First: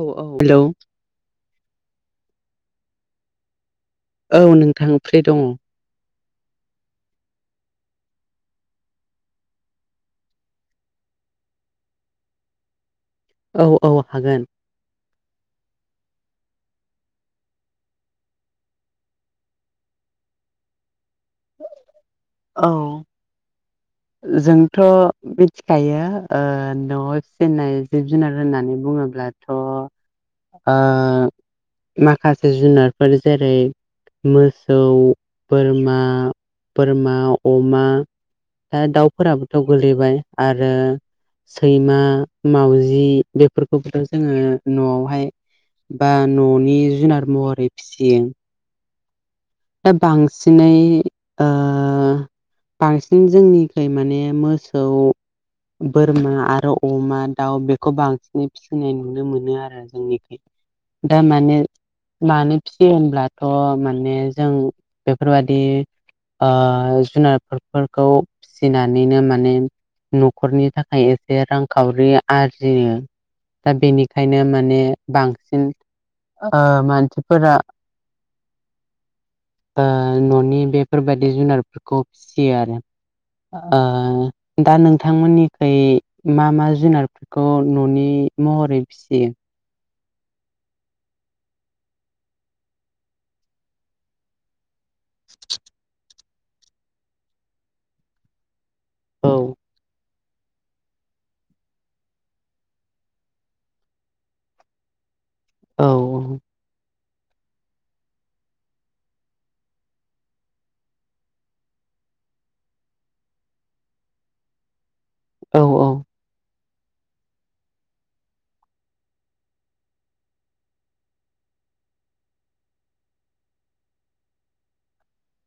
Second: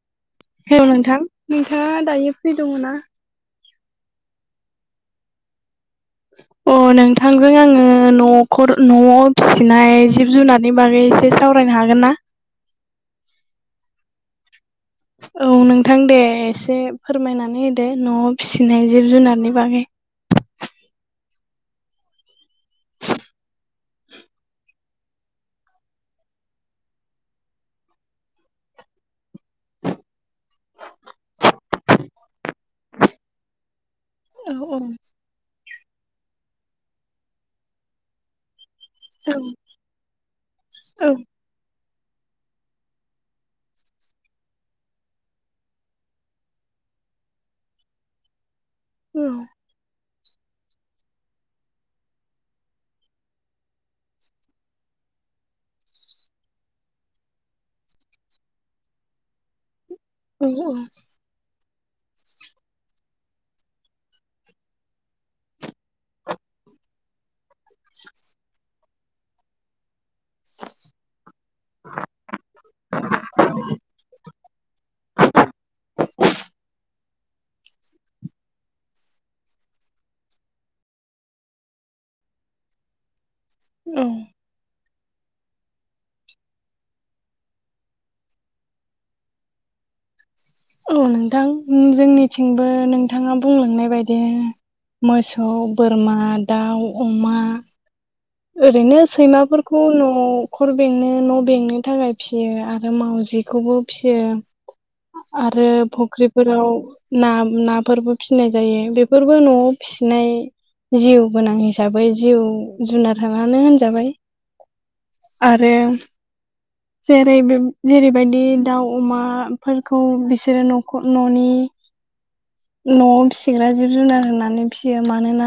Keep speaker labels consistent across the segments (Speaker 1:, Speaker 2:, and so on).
Speaker 1: औ औ hello
Speaker 2: hello नोंथां नोंथाङा दायो फ्रि दङ ना?
Speaker 1: औ नोंथां फ्रि दङ। [inaudible]
Speaker 2: अ नोंथांजों आङो न'खर न'आव फिसिनाय जिब जुनारनि बागै एसे सावरायनो हागोन ना?
Speaker 1: औ औ हागोन
Speaker 2: औ नोंथां दे एसे फोरमायनानै होदो न'आव फिसिनाय जिब जुनारनि बागै।
Speaker 1: औ जोंथ' मिथिखायो ओ न'आव फिसिनाय जिब जुनार होननानै बुङोब्ला थ' ओ माखासे जुनारफोर जेरै
Speaker 2: औ
Speaker 1: मोसौ बोरमा बोरमा अमा दा
Speaker 2: औ
Speaker 1: दाउफोराबोथ' गोलैबाय आरो सैमा मावजि बेफोरखौबोथ' जोङो न'आवहाय बा न'नि जुनार महरै फिसियो
Speaker 2: औ
Speaker 1: दा बांसिनै ओ बांसिन जोंनिखै माने मोसौ बोरमा आरो अमा दाउ बेखौ बांसिनै फिसिनाय नुनो मोनो आरो जोंनि
Speaker 2: [unintelligible]
Speaker 1: दा माने मानो फिसियो होनब्लाथ' माने जों बेफोरबादि ओ जुनारफोरखौ फिसिनानैनो माने न'खरनि थाखाय एसे रांखावरि आरजियो दा बेनिखायनो माने बांसिन मानसिफोरा न'नि बेफोरबायाददि जुनारफोरखौ फिसियो आरो ओ
Speaker 2: औ
Speaker 1: दा नोंथांमोननिखै मा मा जुनार खौ न'नि महरै फिसियो?
Speaker 2: औ नोंथां जोंनिथिंबो नोंथाङा बुंलांनाय बायदि मोसौ बोरमा दाउ अमा ओरैनो
Speaker 1: औ
Speaker 2: सैमाफोरखौ खौ न'खर बेंनो न' बेंनो थाखाय फियो आरो मावउजिखौबो फियो आरो
Speaker 1: औ
Speaker 2: फक्रि फोराव ना नाफोरबो फिसिनाय जायो बेफोरबो न'आव फिसिनाय जिउ गोनां हिसाबै जिउ जुनार आनो होनजाबाय
Speaker 1: औ
Speaker 2: आरो
Speaker 1: [inaudible]
Speaker 2: जेरै जेरैबायदि दाउ अमाफोरखौ बिसोरो न'खर न'नि
Speaker 1: [inaudible]
Speaker 2: न'आव फिसिग्रा जिब जुनार होननानै फिसियो मानोना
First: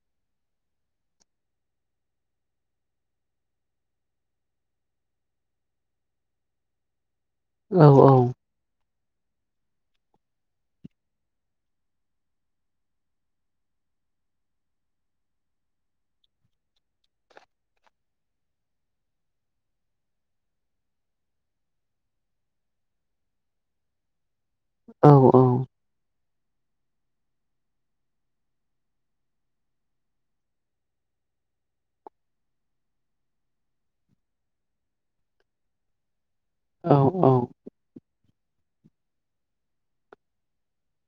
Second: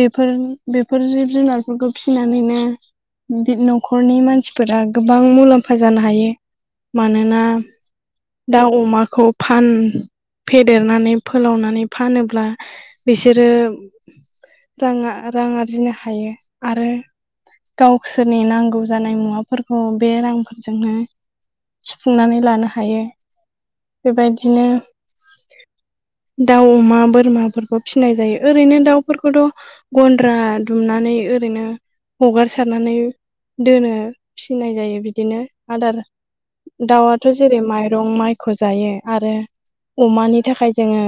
Speaker 2: बेफोर बेफोर जिब जुनार नफोरखौ फिसिनानैनो बि न'खरनि मानसिफोरा गोबां मुलाम्फा जानो हायो मानोना
Speaker 1: औ औ
Speaker 2: दा अमाखौ फान फेदेरनानै फोलावनानै फानोब्ला बिसोरो रां रां आरजिनो हायो आरो गावसोरनि नांगौ जानाय मुवाफोरखौ बे रांफोरजोंनो सुफुंनानै लानो हायो बेबायदिनो
Speaker 1: औ
Speaker 2: दाउ अमा बोरमाफोरखौ फिसिनाय जायो ओरैनो दाउफोरखौथ' गन्द्रा दुमनानै ओरैनो हगार सारनानै दोनो फिनाय जायो बिदिनो आदार
Speaker 1: औ
Speaker 2: दाउ जेरै माइरं माइखौ जायो आरो अमानि थाखाय जोङो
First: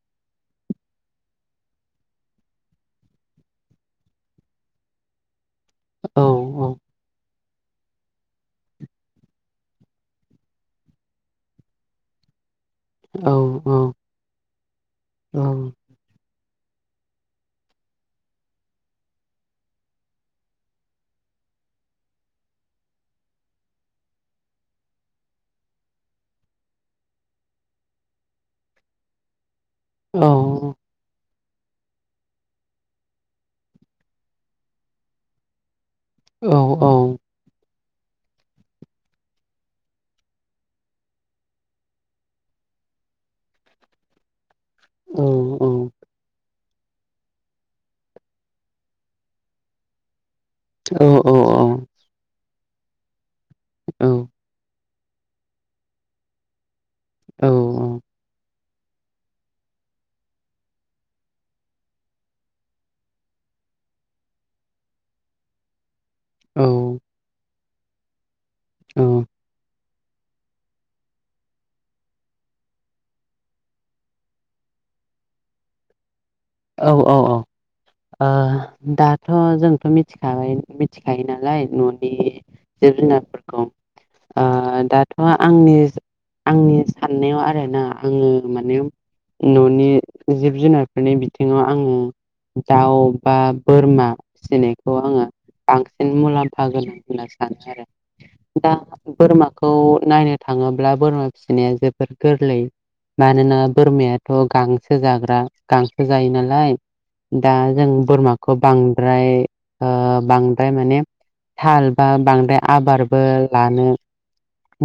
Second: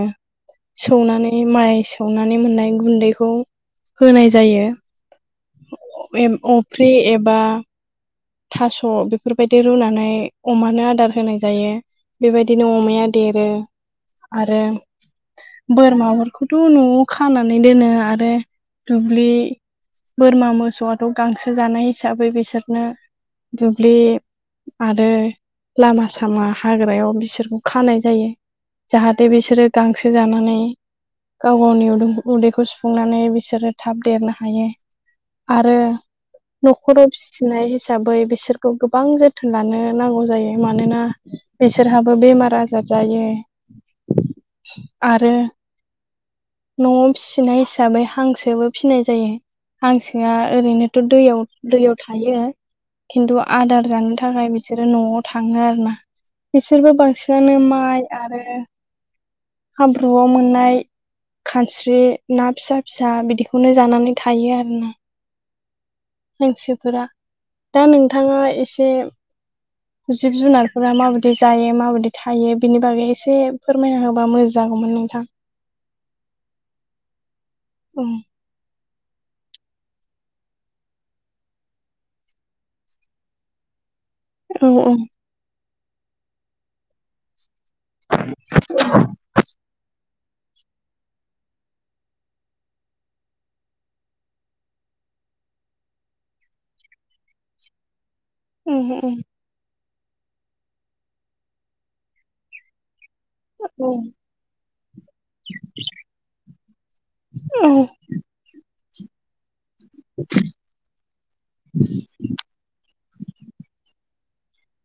Speaker 2: सौनानै माइ सौनानै मोननाय गुन्दैखौ होनाय जायो
Speaker 1: औ
Speaker 2: [unintelligible] अफ्रि एबा थास' बेफोरबायदि रुनानै अमानो आदार होनाय जायो बेबायदिनो अमाया
Speaker 1: औ
Speaker 2: देरो
Speaker 1: औ
Speaker 2: आरो बोरमाफोरखौथ' न'आव खानानै दोनो आरो दुब्लि बोरमा मोसौआथ' गांसो जानाय हिसाबै बिसोरनो दुब्लि आरो लामा सामा हाग्रायाव बिसोरखौ खानाय जायो जाहाथे बिसोरो गांसो
Speaker 1: औ
Speaker 2: जानानै गाव गावनि उदु-उदैखौ सुफुंनानै बिसोरो थाब देरनो हायो आरो
Speaker 1: औ
Speaker 2: न'खराव फिसिनाय हि साबै बिसोरखौ गोबां जोथोन लानो नांगौ जायो मानोना बिसोरहाबो बेमार आरि जाजायो आरो न'याव फिसिनाय हिसाबै हांसोबो फिनाय जायो। हांसोआ ओरैनोथ' दैयाव-दैयाव थायो। खिन्थु आदार जानो थाखाय बिसोरो न'आव थाङो आरो ना। बिसोरबो बांसिनानो माइ आरो हाब्रुआव मोननाय खानस्रि ना फिसा फिसा बिदिखौनो जानानै थायो आरो न। मानसिफोरा दा नोंथाङा एसे जिब जुनारफोरा माबायदि जायो माबायदि थायो बिनि बागै एसे फोरमायना होबा मोजां मोन नोंथां।
Speaker 1: औ औ औ।
Speaker 2: औ
Speaker 1: ओ दाथ' जोंथ' मिथिखाबाय मिथिखायो नालाय न'नि जिब जुनारफोरखौ
Speaker 2: ओं ओं
Speaker 1: दाथ' आंनि आंनि साननायाव आरो। ना आं माने न'नि जिब जुनारफोरनि बिथिङाव आं दाउ बा बोरमा फिसिनायखौ आङो बांसिन मुलाम्फा गोनां होनना सानो आरो। दा बोरमाखौ नायनो थाङोब्ला बोरमा फिसिनाया जोबोर गोरलै। मानोना
Speaker 2: औ
Speaker 1: बोरमायाथ' गांसो जाग्रा गां जायो नालाय दा जों बोरमाखौ बांद्राय बांद्राय माने थाल बा बांद्राय आबारबो लानो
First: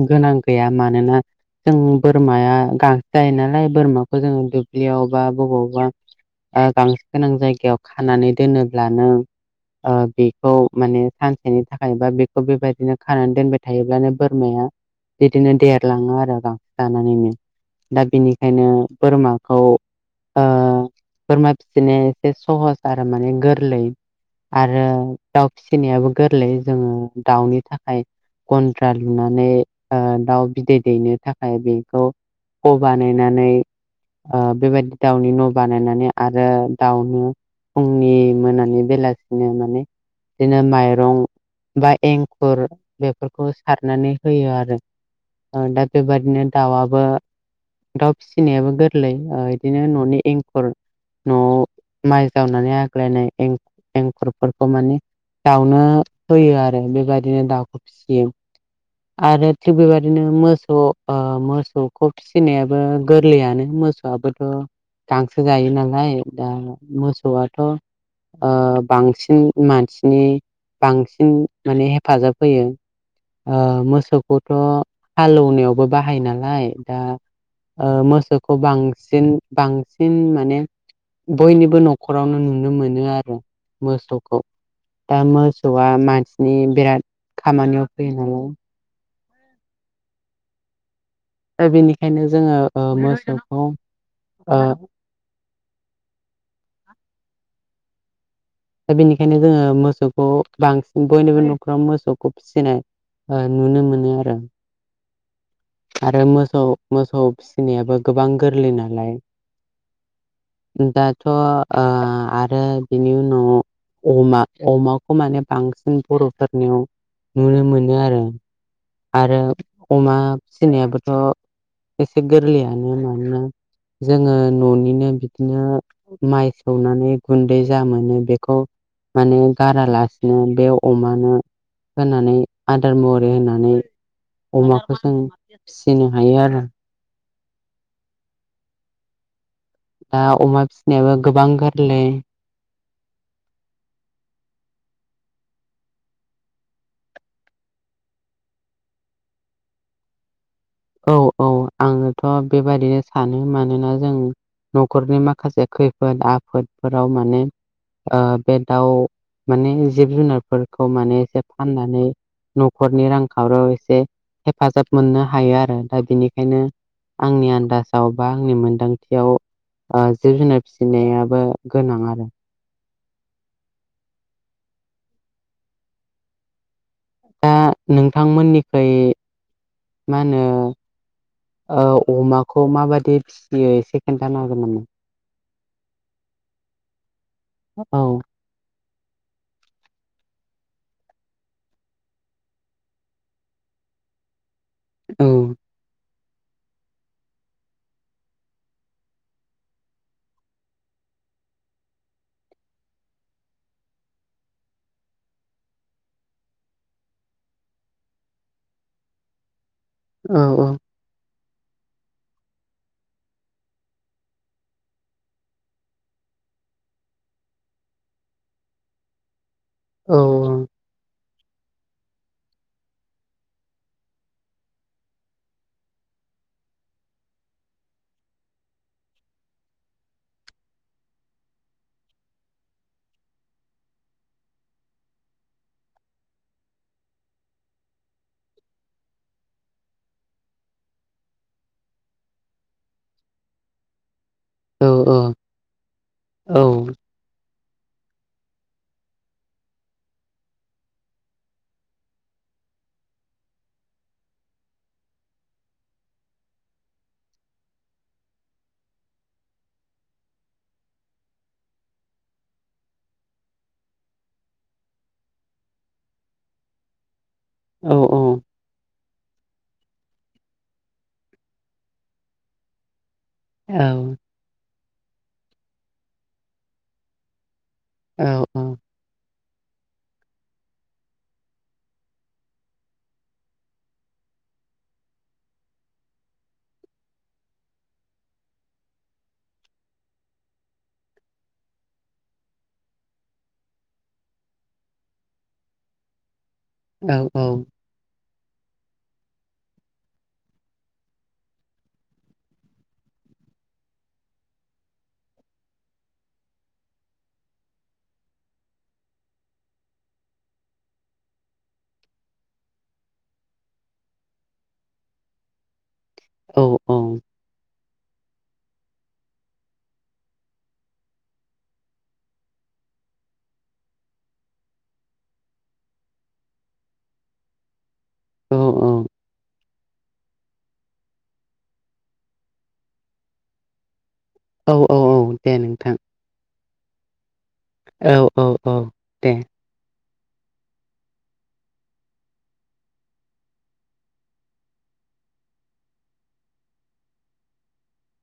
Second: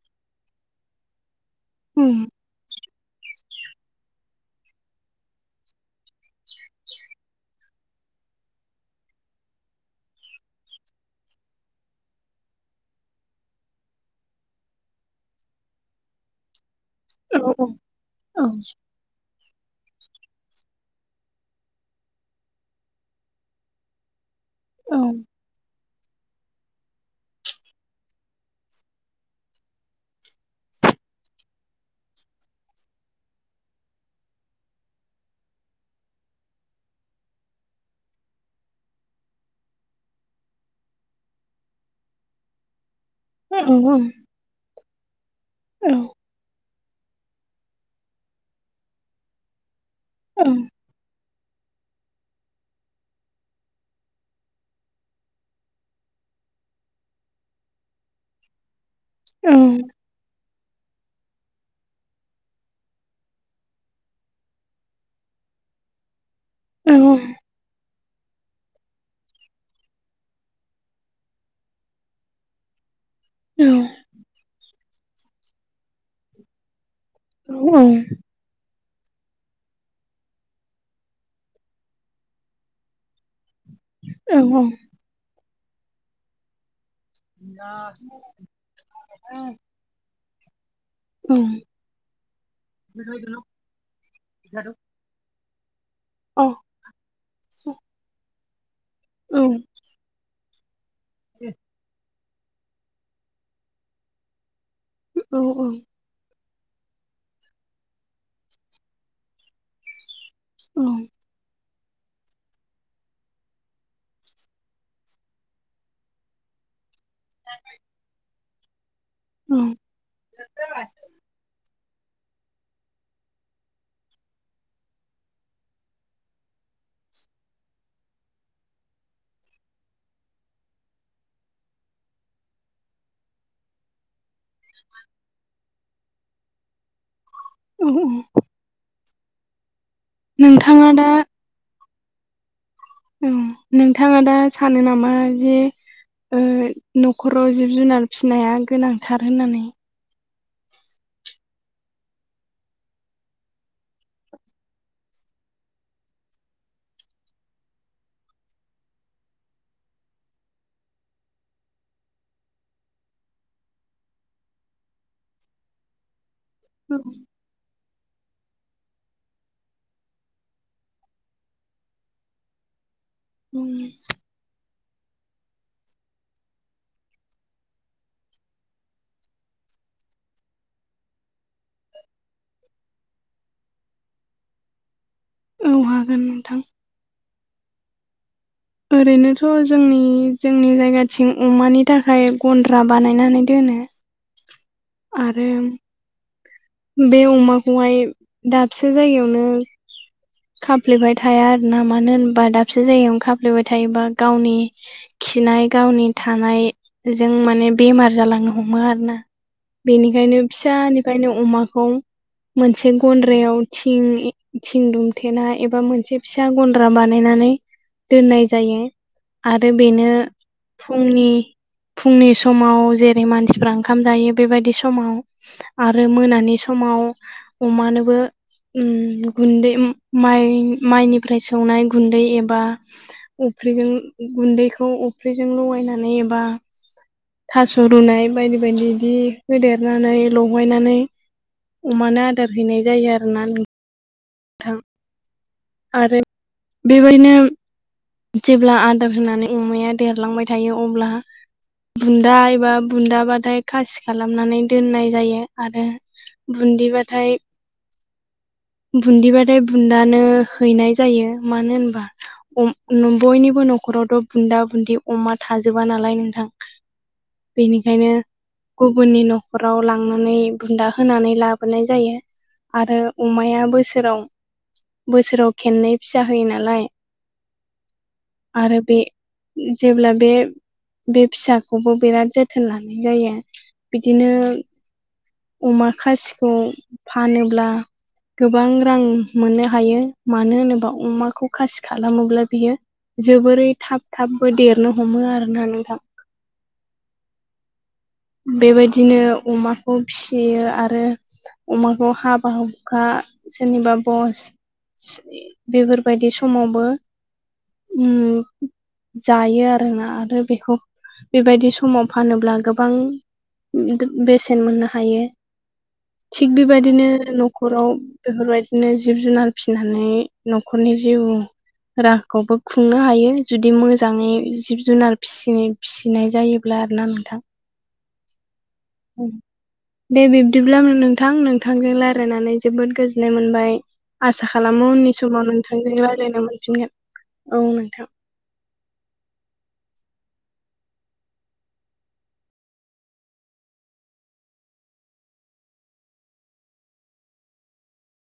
Speaker 1: गोनां गैया मानोना जों
Speaker 2: उम
Speaker 1: बोरमाया गां जायो नालाय बोरमाखौ जोङो दुब्लियाव बा बबावबा गांसो गोनां जायगायाव खानानै दोनोब्लानो बेखौ माने सानसेनि थाखाय बा बेखौ बेबायदिनो खानानै दोनबाय थायोब्लानो बोर बोरमाया बिदिनो देरलाङो आरो गांसो जानानैनो
Speaker 2: औ
Speaker 1: दा
Speaker 2: औ
Speaker 1: बिनिखायनो बोरमाखौ आ बोरमा फिसिनाया एसे सहस आरो माने गोरलै। आरो
Speaker 2: औ
Speaker 1: दाउ फिसिनायाबो गोरलै जोङो दाउनि थाखाय गन्द्रा लुनानै ओ दाउ बिदै दैनो थाखाय बेखौ ख' बानायनानै ओ बेबायदि दाउनि न' बानायनानै आरो दाउनो फुंनि मोनानि बेलासिनो माने बिदिनो माइरं बा एंखुर बेफोरखौ
Speaker 2: औ
Speaker 1: सारनानै होयो आरो ओ दा
Speaker 2: औ
Speaker 1: बेबादिनो दाउआबो दाउ फिसिनायाबो गोरलै ओ इदिनो न'नि
Speaker 2: औ
Speaker 1: एंखुर न'आव माइ जावनानै आग्लायनाय एं-एंखुरफोरखौ माने दाउनो होयो आरो बेबायदिनो दाउखौ फिसियो। आरो
Speaker 2: औ
Speaker 1: थिग बेबायदिनो मोसौ ओ मोसौखौ फिसिनायाबो गोरलैयानो मोसौआबोथ गांसो जायो नालाय दा मोसौआथ' ओ बांसिन मानसिनि बांसिन माने हेफाजाब होयो। ओ मोसौखौथ' हालौनायावबो बाहायो नालाय दा ओ मोसौ खौ बांसिन बांसिन माने बयनिबो न'खरावनो नुनो मोनो आरो। मोसौखौ
Speaker 2: औ
Speaker 1: दा मोसौआ मानसिनि बिराद खामानियाव फैयो नालाय
Speaker 2: [unintelligible]
Speaker 1: दा बेनिखायनो जोङो ओ मोसौखौ ओ
Speaker 2: अ
Speaker 1: [inaudible]
Speaker 2: औ
Speaker 1: दा बेनिखायनो जोङो मोसौखौ बांसिन बयनिबो न'खराव मोसौ खौ फिसिनाय ओ नुनो मोनो आरो।
Speaker 2: औ औ
Speaker 1: आरो मोसौ मोसौ फिसिनायाबो गोबां गोरलै नालाय दाथ' आ आरो बिनि उनाव अमा अमाखौ माने बांसिन बर'फोरनियाव नुनो मोनो आरो आरो
Speaker 2: औ
Speaker 1: अमा फिसिनायाबोथ' एसे गोरलैयानो मानोना जोङो न'निनो बिदिनो माइ सौनानै गुन्दै जा मोनो बेखौ माने गारालासिनो बे अमानो होनानै आदार महरै होनानै अमाखौ जों फिसिनो हायो आरो
Speaker 2: [unintelligible]
Speaker 1: दा अमा
Speaker 2: नोंथाङा दा
Speaker 1: फिसिनायाबो गोबां गोरलै।
Speaker 2: उम नोंथाङा दा सानो नामा जे ओ न'खराव जिब जुनार फिसिनाया गोनांथार होननानै
Speaker 1: औ औ आङोथ' बेबादिनो सानो मानोना जों न'खरनि माखासे खैफोद आफोदफोराव माने ओ बे दाउ माने जिब जुनारफोरखौ माने एसे फाननानै न'खरनि रांखावरियाव एसे हेफाजाब मोननो हायो आरो दा बिनिखायनो
Speaker 2: औ
Speaker 1: आंनि आन्दाजाव बा आंनि मोनदांथियाव ओ जिब जुनार फिसिनायाबो गोनां आरो।
Speaker 2: उम
Speaker 1: दा नोंथांमोननिखैइ मा होनो? ओ अमाखौ माबायदि फिसियो एसे खोन्थानो हागोन नामा?
Speaker 2: औ हागोन नोंथां
Speaker 1: औ
Speaker 2: ओरैनोथ' जोंनि- जोंनि जायगाथिं अमानि थाखाय गन्द्रा बानायनानै दोनो
Speaker 1: औ
Speaker 2: आरो बे अमाखौहाय दाबसे जायगायावनो खाफ्लेबाय थाया आरो ना मानो होनबा दाबसे जायगायावनो खाफ्लेबाय थायोबा गावनि खिनाय गावनि थानायजों माने बेमार जालांनो हमो आरो ना बेनिखायनो
Speaker 1: औ
Speaker 2: फिसानिफ्रायनो अमाखौ मोनसे गन्द्रायाव थिं - थिं दुम थेना एबा मोनसे फिसा गन्द्रा बानायनानै दोननाय जायो। आरो बेनो
Speaker 1: औ
Speaker 2: फुंनि फुंनि समाव जेरै मानसिफ्रा ओंखाम जायो बेबायदि समाव आरो मोनानि समाव अमानोबो गुन्दै माइ - माइनिफ्राय सौनाय गुन्दै एबा अफ्रिजों गुन्दैखौ अफ्रिजों लगायनानै एबा थास' रुनाय बायदि बायदि बिदि होदेरनानै लगायनानै अमानो आदार हैनाय जायो आरो ना नों थां
Speaker 1: औ
Speaker 2: आरो
Speaker 1: औ
Speaker 2: बेबायदिनो जेब्ला आदार होनानै अमाया देरलांबाय थायो अब्ला बुन्दा एबा बुन्दाबाथाय खासि खालामनानै दोननाय जायो आरो बुनदिबाथाय बुनदिबाथाय बुन्दानो हैनाय जायो मानो होनबा बयनिबो न'खरावथ' बुन्दा बुदि अमा थाजोबा नालाय नोंथां।
Speaker 1: औ
Speaker 2: बेनिखायनो गुबुननि न'खराव लांनानै बुन्दा होनानै लाबोनाय जायो। आरो अमाया बोसोराव बोसोराव खेननै फिसा होयो नालाय।
Speaker 1: औ।
Speaker 2: आरो बे जेब्ला बे बे फिसाखौबो बिराद जोथोन लानाय जायो। बिदिनो अमा खासिखौ फानोब्ला गोबां रां मोननो हायो मानो होनोबा अमाखौ खासि खालामोब्ला बियो जोबोरै थाब थाबबो देरनो हमो आरोना नोंथां।
Speaker 1: औ औ।
Speaker 2: बेबायदिनो अमाखौ फियो आरो अमाखौ हाबा हुखा सोरनिबा बस बेफोरबायदि समावबो उम जायो आरोना‌। आरो बेखौ बेबायदि समाव फानोब्ला गो बां बेसेन मोननो हायो। थिग
Speaker 1: औ
Speaker 2: बेबायदिनो न'खराव बेफोरबायदिनो जिब जुनार फिसिनानै न'खरनि जिउ राहाखौबो खुंनो हायो जुदि मोजाङै जिब जुनार फिसिनि फिसिनाय जायोब्ला आरोना नोंथां।
Speaker 1: औ औ।
Speaker 2: उम। दे बिब्दिब्ला नोंथां नोंथांजों रायजलायनानै जोबोद गोजोननाय मोनबाय। आसा
Speaker 1: औ
Speaker 2: खालामो
Speaker 1: औ
Speaker 2: उननि
Speaker 1: औ
Speaker 2: समाव
Speaker 1: दे
Speaker 2: नोंथांजों
Speaker 1: नोंथां
Speaker 2: रायज्लायनो मोनफिनगोन। औ नोंथां।
Speaker 1: औ औ औ दे।